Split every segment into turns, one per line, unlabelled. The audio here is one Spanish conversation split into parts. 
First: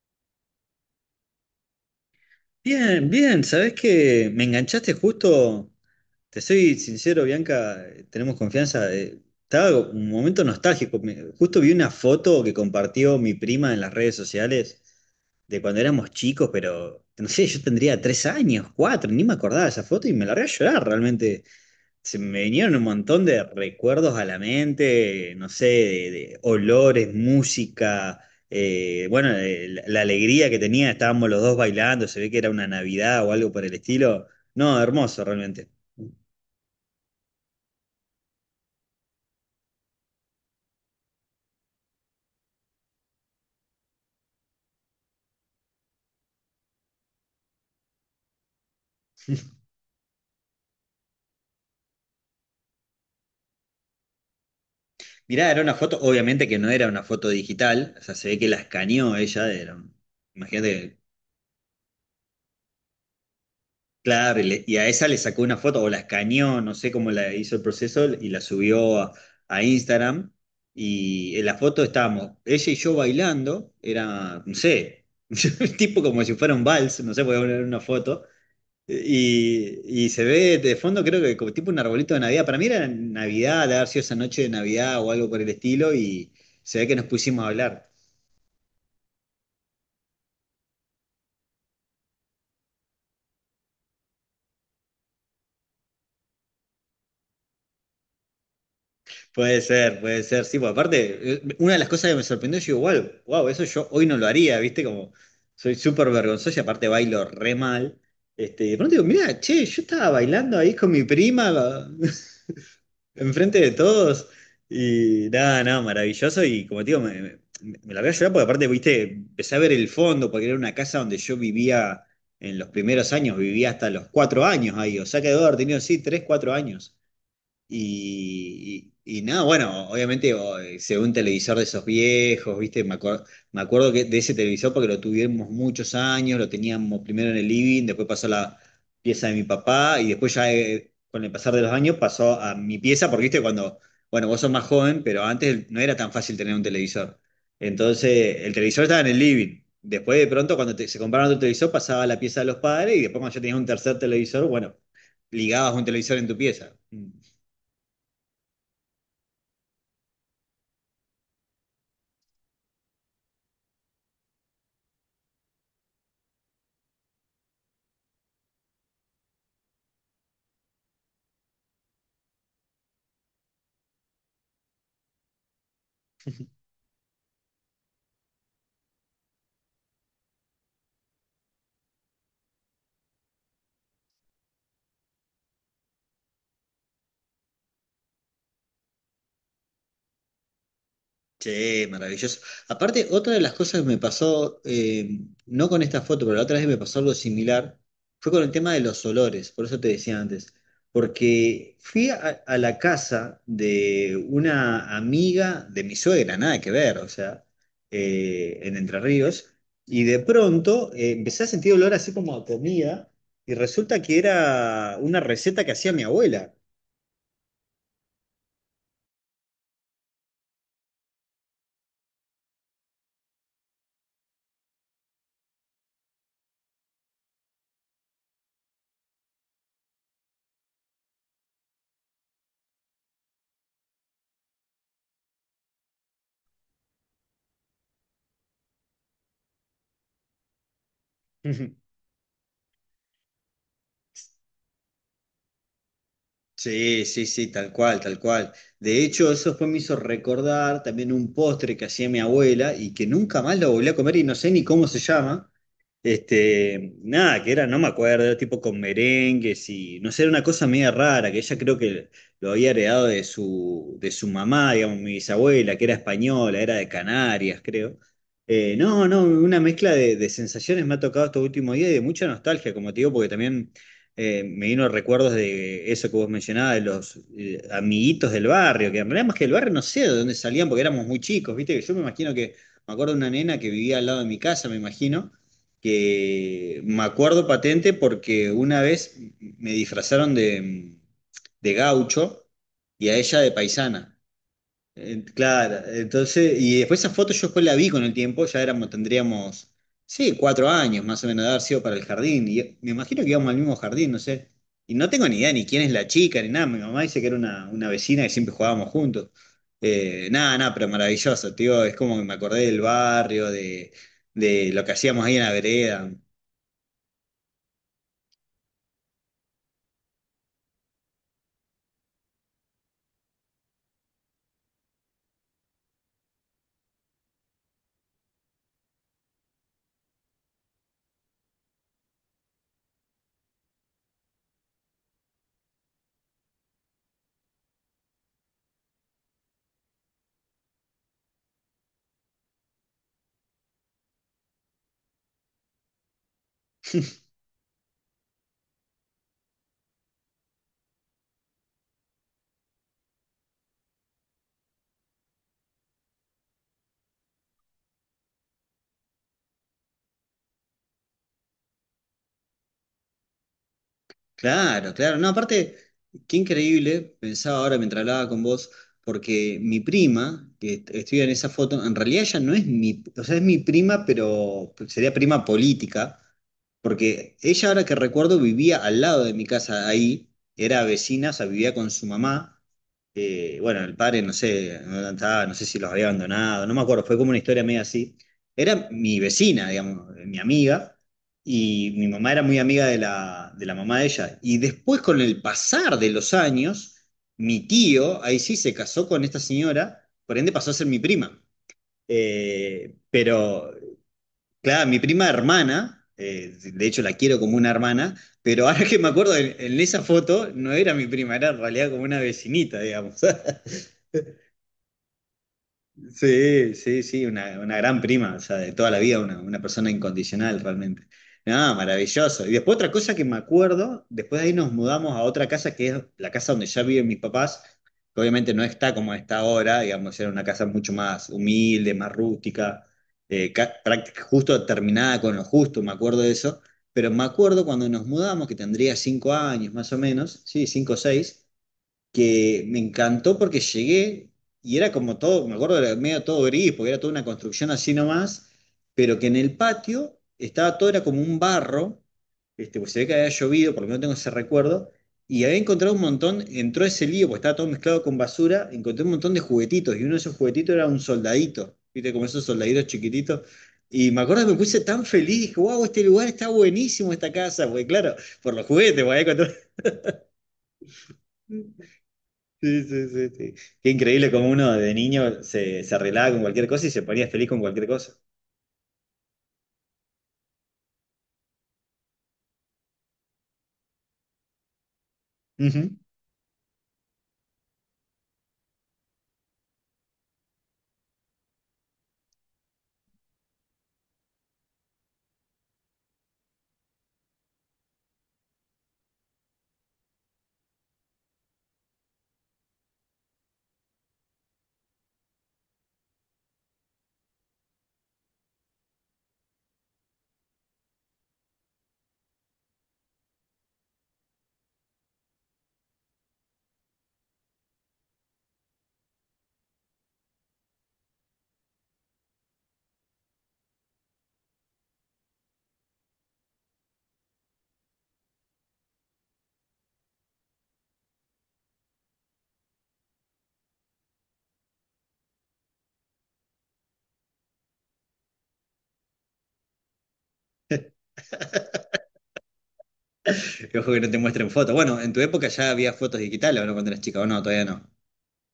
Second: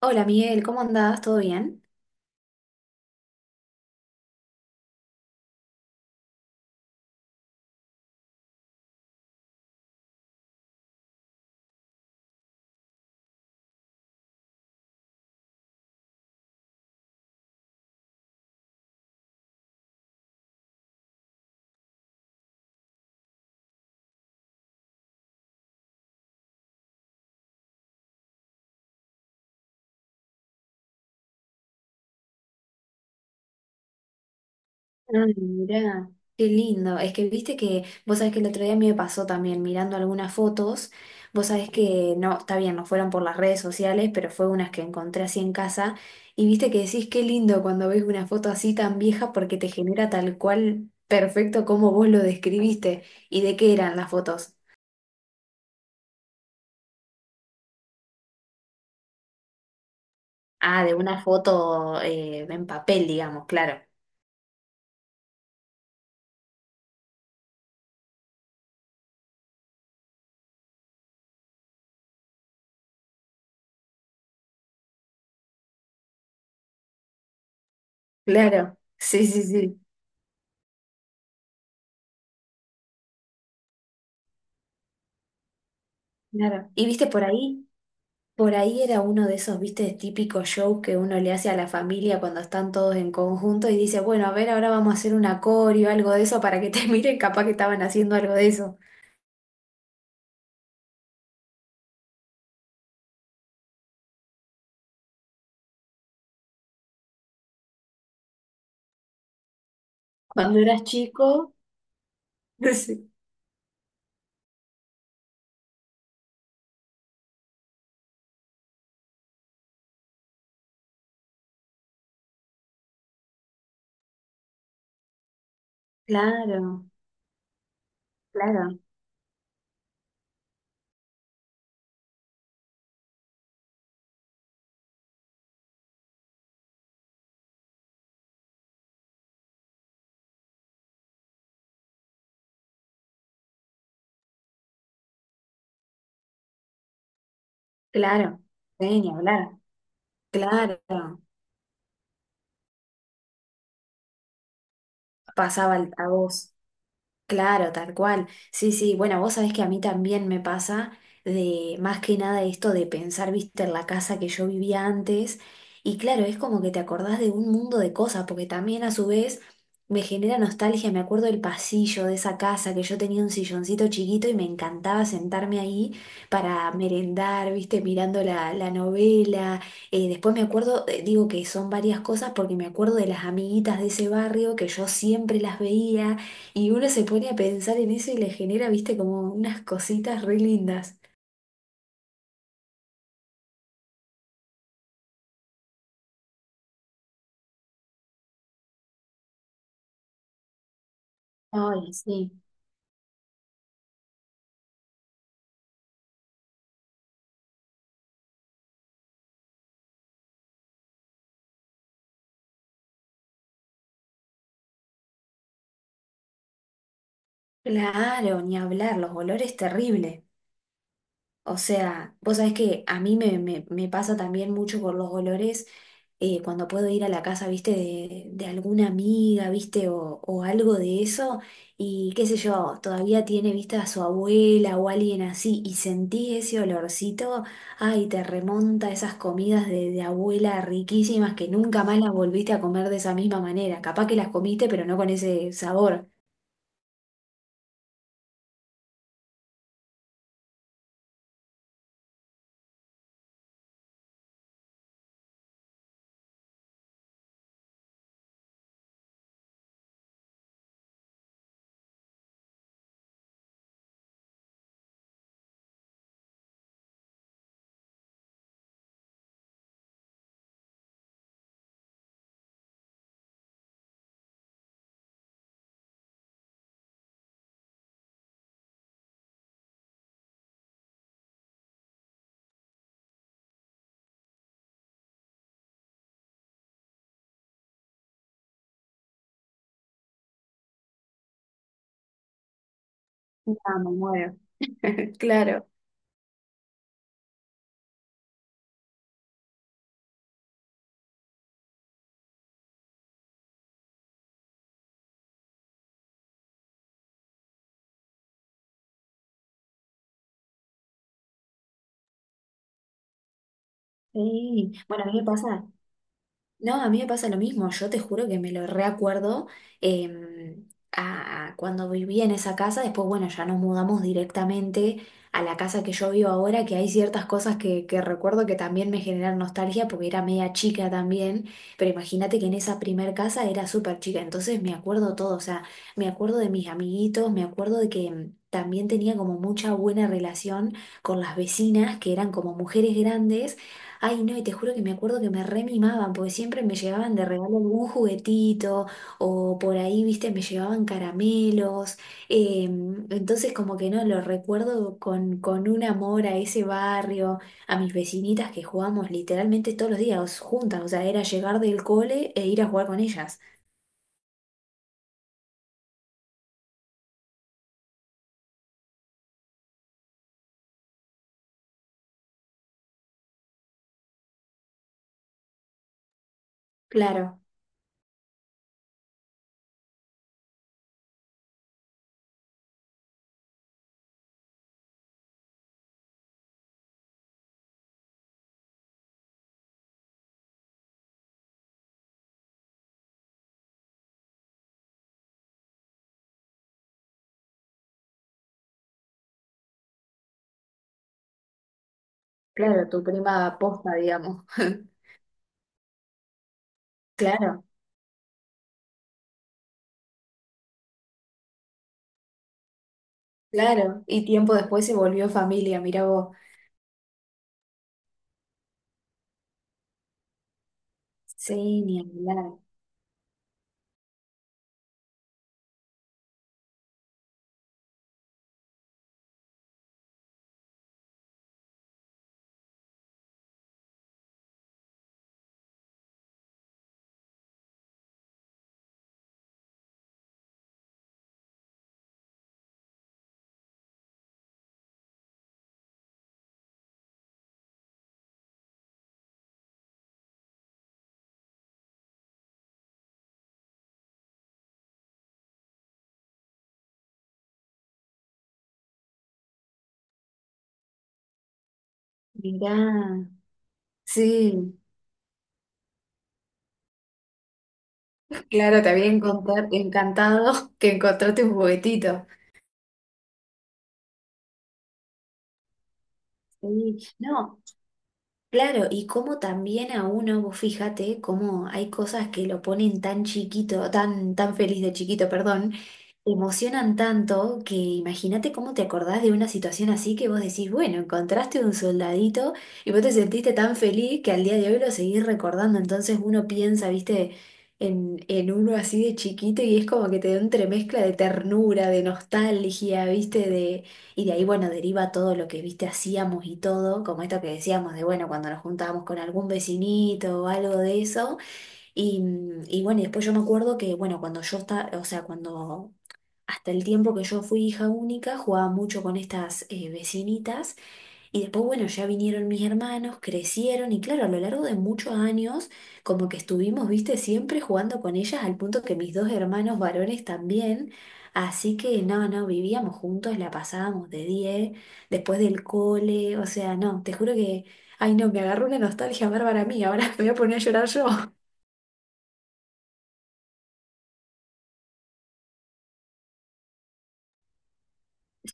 Hola Miguel, ¿cómo andás? ¿Todo bien?
Bien, bien. ¿Sabés que me enganchaste justo? Te soy sincero, Bianca, tenemos confianza. Estaba un momento nostálgico, justo vi una foto que compartió mi prima en las redes sociales de cuando éramos chicos, pero no sé, yo tendría 3 años, cuatro, ni me acordaba de esa foto y me largué a llorar realmente. Se me vinieron un montón de recuerdos a la mente, no sé, de olores, música, bueno, la alegría que tenía, estábamos los dos bailando, se ve que era una Navidad o algo por el estilo. No, hermoso
Ay,
realmente.
mira. Qué lindo. Es que viste que, vos sabés que el otro día a mí me pasó también mirando algunas fotos. Vos sabés que, no, está bien, no fueron por las redes sociales, pero fue unas que encontré así en casa. Y viste que decís qué lindo cuando ves una foto así tan vieja porque te genera tal cual perfecto como vos lo describiste. ¿Y de qué eran las fotos?
Mirá, era una foto, obviamente que no era una foto digital, o sea, se ve que la escaneó ella,
Ah, de
imagínate.
una foto en papel, digamos, claro.
Claro, y a esa le sacó una foto o la escaneó, no sé cómo la hizo el proceso y la subió a Instagram. Y en la foto estábamos ella y yo bailando, era, no sé, tipo como si fuera un vals, no sé, voy a poner una foto.
Claro. Sí, sí,
Y,
sí.
y se ve de fondo, creo que como tipo un arbolito de Navidad. Para mí era Navidad, de haber sido esa noche de Navidad o algo por el estilo, y
Claro.
se
¿Y
ve que nos
viste por
pusimos a
ahí?
hablar.
Por ahí era uno de esos, viste, típicos show que uno le hace a la familia cuando están todos en conjunto y dice, bueno, a ver, ahora vamos a hacer un acorio, algo de eso, para que te miren, capaz que estaban haciendo algo de eso.
Puede ser, puede ser. Sí, pues aparte, una de las cosas que me sorprendió, yo digo, wow, wow, eso yo hoy no lo haría, ¿viste? Como soy súper vergonzoso y aparte bailo re mal. Este, y de pronto digo, mira, che, yo estaba bailando
Cuando
ahí
eras
con mi
chico,
prima,
sí.
enfrente de todos. Y nada, nada, maravilloso. Y como te digo, me la voy a llorar porque aparte, viste, empecé a ver el fondo, porque era una casa donde yo vivía en los primeros años, vivía hasta los 4 años ahí. O sea que debo haber tenido, sí, tres, cuatro
Claro,
años.
claro,
Y nada, bueno, obviamente se ve un televisor de esos viejos, ¿viste? Me acuerdo que de ese televisor porque lo tuvimos muchos años, lo teníamos primero en el living, después pasó a la pieza de mi papá y después ya con el pasar de los años pasó a mi pieza porque, ¿viste? Cuando, bueno, vos sos más joven, pero antes no era tan fácil tener un televisor. Entonces,
claro,
el televisor
sí,
estaba en
ni
el
hablar,
living. Después de pronto, cuando
claro,
se compraron otro televisor, pasaba a la pieza de los padres y después cuando ya tenías un tercer televisor, bueno, ligabas un
pasaba a
televisor en tu
vos.
pieza. Mm.
Claro, tal cual. Sí, sí, bueno, vos sabés que a mí también me pasa de más que nada esto de pensar, viste, en la casa que yo vivía antes. Y claro, es como que te acordás de un mundo de cosas, porque también a su vez me genera nostalgia. Me acuerdo del pasillo de esa casa que yo tenía un silloncito chiquito y me encantaba sentarme ahí para merendar, viste, mirando la novela. Después me acuerdo, digo que son varias cosas porque me acuerdo de las amiguitas de ese barrio que yo siempre las veía y uno se pone a pensar en eso y le genera, viste, como unas cositas re lindas.
Sí, maravilloso. Aparte, otra de las cosas que me pasó, no con esta foto, pero la otra vez me pasó algo similar, fue con el tema de los olores, por eso te decía antes, porque
Ay,
fui a,
sí.
a la casa de una amiga de mi suegra, nada que ver, o sea, en Entre Ríos, y de pronto empecé a sentir olor así como a comida, y resulta que era una receta que hacía mi abuela.
Claro, ni hablar, los olores terribles. O sea, vos sabés que a mí me pasa también mucho con los olores cuando puedo ir a la casa, viste, de alguna amiga, viste, o algo de eso, y qué sé yo, todavía tiene, viste, a su abuela o alguien así, y sentí ese olorcito, ay, te remonta a esas comidas de abuela riquísimas que nunca más las volviste a comer de esa misma manera. Capaz que las comiste, pero no con ese sabor.
Sí, sí, sí, tal cual, tal cual. De hecho, eso después me hizo recordar también un postre que hacía mi abuela y que nunca más lo volví a comer y no sé ni cómo se llama. Este, nada, que era, no me acuerdo, era tipo con merengues y no sé, era una cosa media rara, que ella creo que lo había heredado de su mamá, digamos, mi bisabuela, que era española, era de Canarias, creo. No, no, una mezcla de sensaciones me ha tocado estos últimos días y de mucha nostalgia, como te digo, porque también me vino recuerdos de eso que vos mencionabas, de los amiguitos del barrio, que en realidad más que del barrio no sé de dónde salían porque éramos muy chicos, ¿viste? Yo me imagino que, me acuerdo de una nena que vivía al lado de mi casa, me imagino, que me acuerdo patente porque una vez me disfrazaron de, gaucho y a ella de
Ah, me
paisana.
muero. Claro.
Claro, entonces, y después esa foto yo después la vi con el tiempo, ya éramos, tendríamos, sí, 4 años más o menos de haber sido para el jardín, y me imagino que íbamos al mismo jardín, no sé, y no tengo ni idea ni quién es la chica, ni nada, mi mamá dice que era una vecina que siempre jugábamos juntos. Nada, nada, pero maravilloso, tío, es como que me acordé del barrio, de
Sí.
lo que
Bueno, a mí me
hacíamos ahí en la
pasa.
vereda.
No, a mí me pasa lo mismo, yo te juro que me lo reacuerdo a, cuando vivía en esa casa, después bueno, ya nos mudamos directamente a la casa que yo vivo ahora, que hay ciertas cosas que recuerdo que también me generan nostalgia porque era media chica también, pero imagínate que en esa primer casa era súper chica, entonces me acuerdo todo, o sea, me acuerdo de mis amiguitos, me acuerdo de que... También tenía como mucha buena relación con las vecinas, que eran como mujeres grandes. Ay, no, y te juro que me acuerdo que me re mimaban, porque siempre me llevaban de regalo algún juguetito, o por ahí, viste, me llevaban caramelos. eh, entonces, como que no, lo recuerdo con un amor a ese barrio, a mis vecinitas que jugábamos literalmente todos los días juntas, o sea, era llegar del cole e ir a jugar con ellas.
Claro, claro. No, aparte, qué increíble, pensaba ahora mientras hablaba con vos, porque mi prima, que estudia en esa foto, en realidad ella no es mi, o sea, es mi prima, pero sería prima política, porque
Claro,
ella ahora que recuerdo vivía al lado de mi casa ahí, era vecina, o sea, vivía con su mamá. Bueno, el padre, no sé, no estaba, no sé si los había abandonado, no me acuerdo, fue como una historia medio así. Era mi vecina, digamos, mi amiga y mi mamá era muy amiga de la mamá de ella. Y después, con el pasar de los años, mi tío, ahí sí, se casó con esta señora, por ende pasó a ser mi prima.
claro,
Eh,
tu prima
pero,
posta, digamos.
claro, mi prima hermana, de hecho la quiero como
Claro,
una hermana, pero ahora que me acuerdo, en esa foto no era mi prima, era en realidad como una vecinita, digamos.
claro. Y tiempo después se volvió familia, mirá vos.
Sí, sí, sí, una gran prima, o sea, de toda la vida, una persona incondicional realmente. No,
Sí, ni
maravilloso. Y
hablar.
después otra cosa que me acuerdo, después de ahí nos mudamos a otra casa que es la casa donde ya viven mis papás, que obviamente no está como está ahora, digamos, era una casa mucho más humilde, más rústica, justo terminada con lo justo, me acuerdo de eso. Pero me acuerdo cuando nos mudamos, que tendría 5 años más o menos, sí, 5 o 6, que me encantó porque llegué y era como todo, me acuerdo, era medio todo gris, porque era toda una construcción así nomás, pero que en el patio estaba todo, era como un barro, este, pues se ve que había llovido, porque no tengo ese recuerdo, y había encontrado un montón, entró ese lío, porque estaba todo mezclado con basura, encontré un montón de juguetitos, y uno de esos juguetitos era un soldadito, viste, como esos soldaditos
Mirá.
chiquititos. Y me acuerdo que me
Sí,
puse tan feliz, dije, wow, este lugar está buenísimo, esta casa, porque claro, por los
claro, te
juguetes,
había encontrar- encantado que encontraste un juguetito.
sí, sí, sí, sí. Qué increíble como uno de niño se arreglaba con cualquier cosa y se
Sí,
ponía feliz con
no,
cualquier cosa.
claro, y como también a uno, vos fíjate, cómo hay cosas que lo ponen tan chiquito, tan, tan feliz de chiquito, perdón,
Ujú.
emocionan tanto que imagínate cómo te acordás de una situación así que vos decís, bueno, encontraste un soldadito y vos te sentiste tan feliz que al día de hoy lo seguís recordando. Entonces uno piensa, viste, en uno así de chiquito y es como que te da un entremezcla de ternura, de nostalgia, viste, de y de ahí, bueno, deriva todo lo que, viste, hacíamos y todo, como esto que decíamos de, bueno, cuando nos juntábamos con algún vecinito o algo de eso. Y, mm, y bueno, y después yo me acuerdo que, bueno, cuando yo estaba, o sea, cuando hasta el tiempo que yo fui hija única, jugaba mucho con estas vecinitas. Y después, bueno, ya vinieron mis hermanos, crecieron y claro, a lo largo de muchos años, como que estuvimos, viste, siempre jugando con ellas al punto que mis dos hermanos varones también. Así que no, no, vivíamos juntos, la pasábamos de 10 después del cole, o sea, no, te juro que, ay no, me agarró una nostalgia bárbara a mí, ahora me voy a poner a llorar yo.
Que ojo que no te muestren fotos. Bueno, en tu época ya había fotos digitales, ¿o no? Cuando eras chica, o no, todavía no.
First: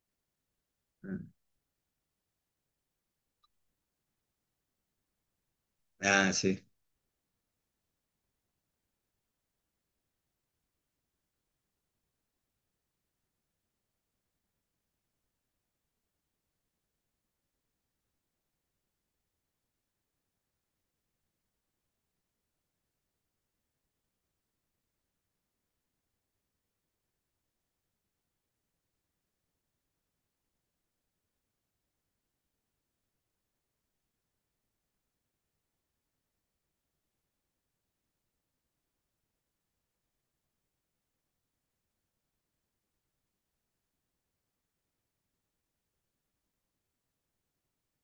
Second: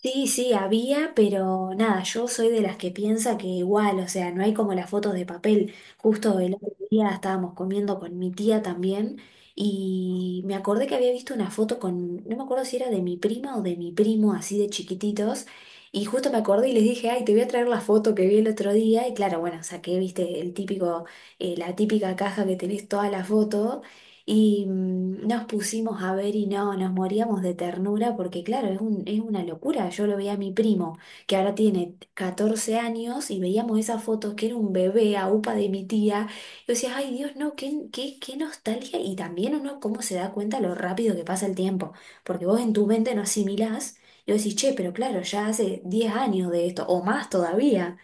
Sí, sí, había, pero nada, yo soy de las que piensa que igual, o sea, no hay como las fotos de papel.
Ah,
Justo el
sí.
otro día estábamos comiendo con mi tía también y me acordé que había visto una foto con, no me acuerdo si era de mi prima o de mi primo, así de chiquititos, y justo me acordé y les dije, ay, te voy a traer la foto que vi el otro día, y claro, bueno, saqué, viste, el típico, la típica caja que tenés toda la foto. Y mm, nos pusimos a ver y no, nos moríamos de ternura porque claro, es un, es una locura. Yo lo veía a mi primo, que ahora tiene 14 años, y veíamos esas fotos que era un bebé a upa de mi tía. Y yo decía, ay Dios, no, qué, qué, qué nostalgia. Y también uno cómo se da cuenta lo rápido que pasa el tiempo, porque vos en tu mente no asimilás y vos decís, che, pero claro, ya hace 10 años de esto, o más todavía.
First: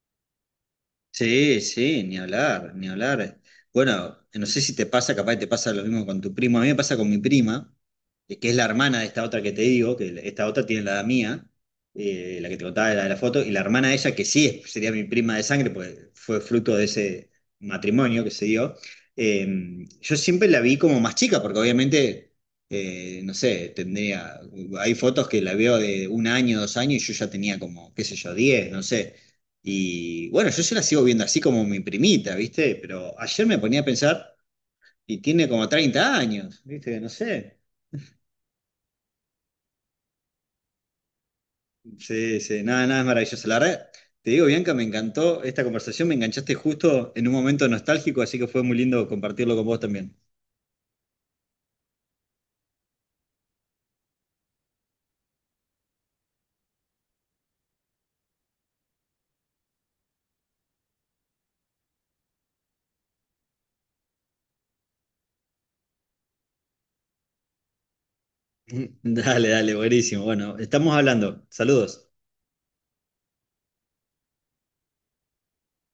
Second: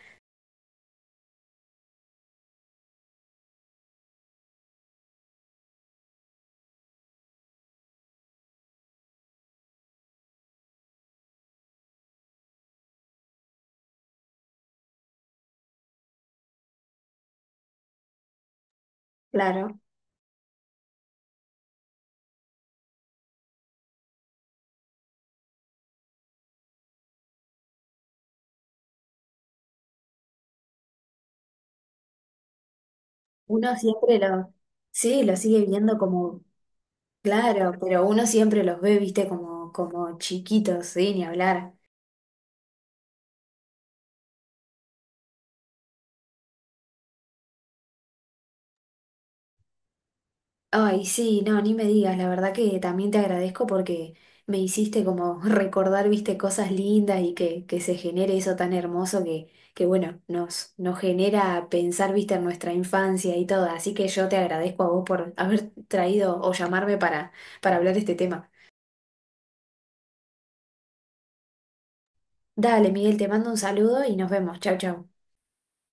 Sí, sí, ni hablar, ni hablar. Bueno, no sé si te pasa, capaz que te pasa lo mismo con tu primo. A mí me pasa con mi prima, que es la hermana de esta otra que te digo, que esta otra tiene la edad mía, la que te contaba, la de la foto, y la hermana de ella, que sí sería mi prima de sangre, porque fue fruto de ese matrimonio que se dio. eh,
Claro,
yo siempre la vi como más chica, porque obviamente, no sé, tendría, hay fotos que la veo de 1 año, 2 años, y yo ya tenía como, qué sé yo, 10, no sé. Y bueno, yo se la sigo viendo así como mi primita, ¿viste? Pero ayer me
uno
ponía a
siempre
pensar
lo,
y
sí, lo
tiene
sigue
como
viendo
30
como
años, ¿viste? No sé.
claro, pero uno siempre los ve, viste, como, como chiquitos, sí, ni hablar.
Sí, sí, nada, nada es maravilloso. La verdad, te digo, Bianca, me encantó esta conversación, me enganchaste justo en un momento nostálgico, así que fue muy lindo compartirlo con vos también.
Ay, sí, no, ni me digas, la verdad que también te agradezco porque me hiciste como recordar, viste, cosas lindas y que se genere eso tan hermoso que bueno, nos genera pensar, viste, en nuestra infancia y todo. Así que yo te agradezco a vos por haber traído o llamarme para hablar de este tema.
Dale, dale, buenísimo. Bueno, estamos hablando. Saludos.
Dale, Miguel, te mando un saludo y nos vemos. Chau, chau.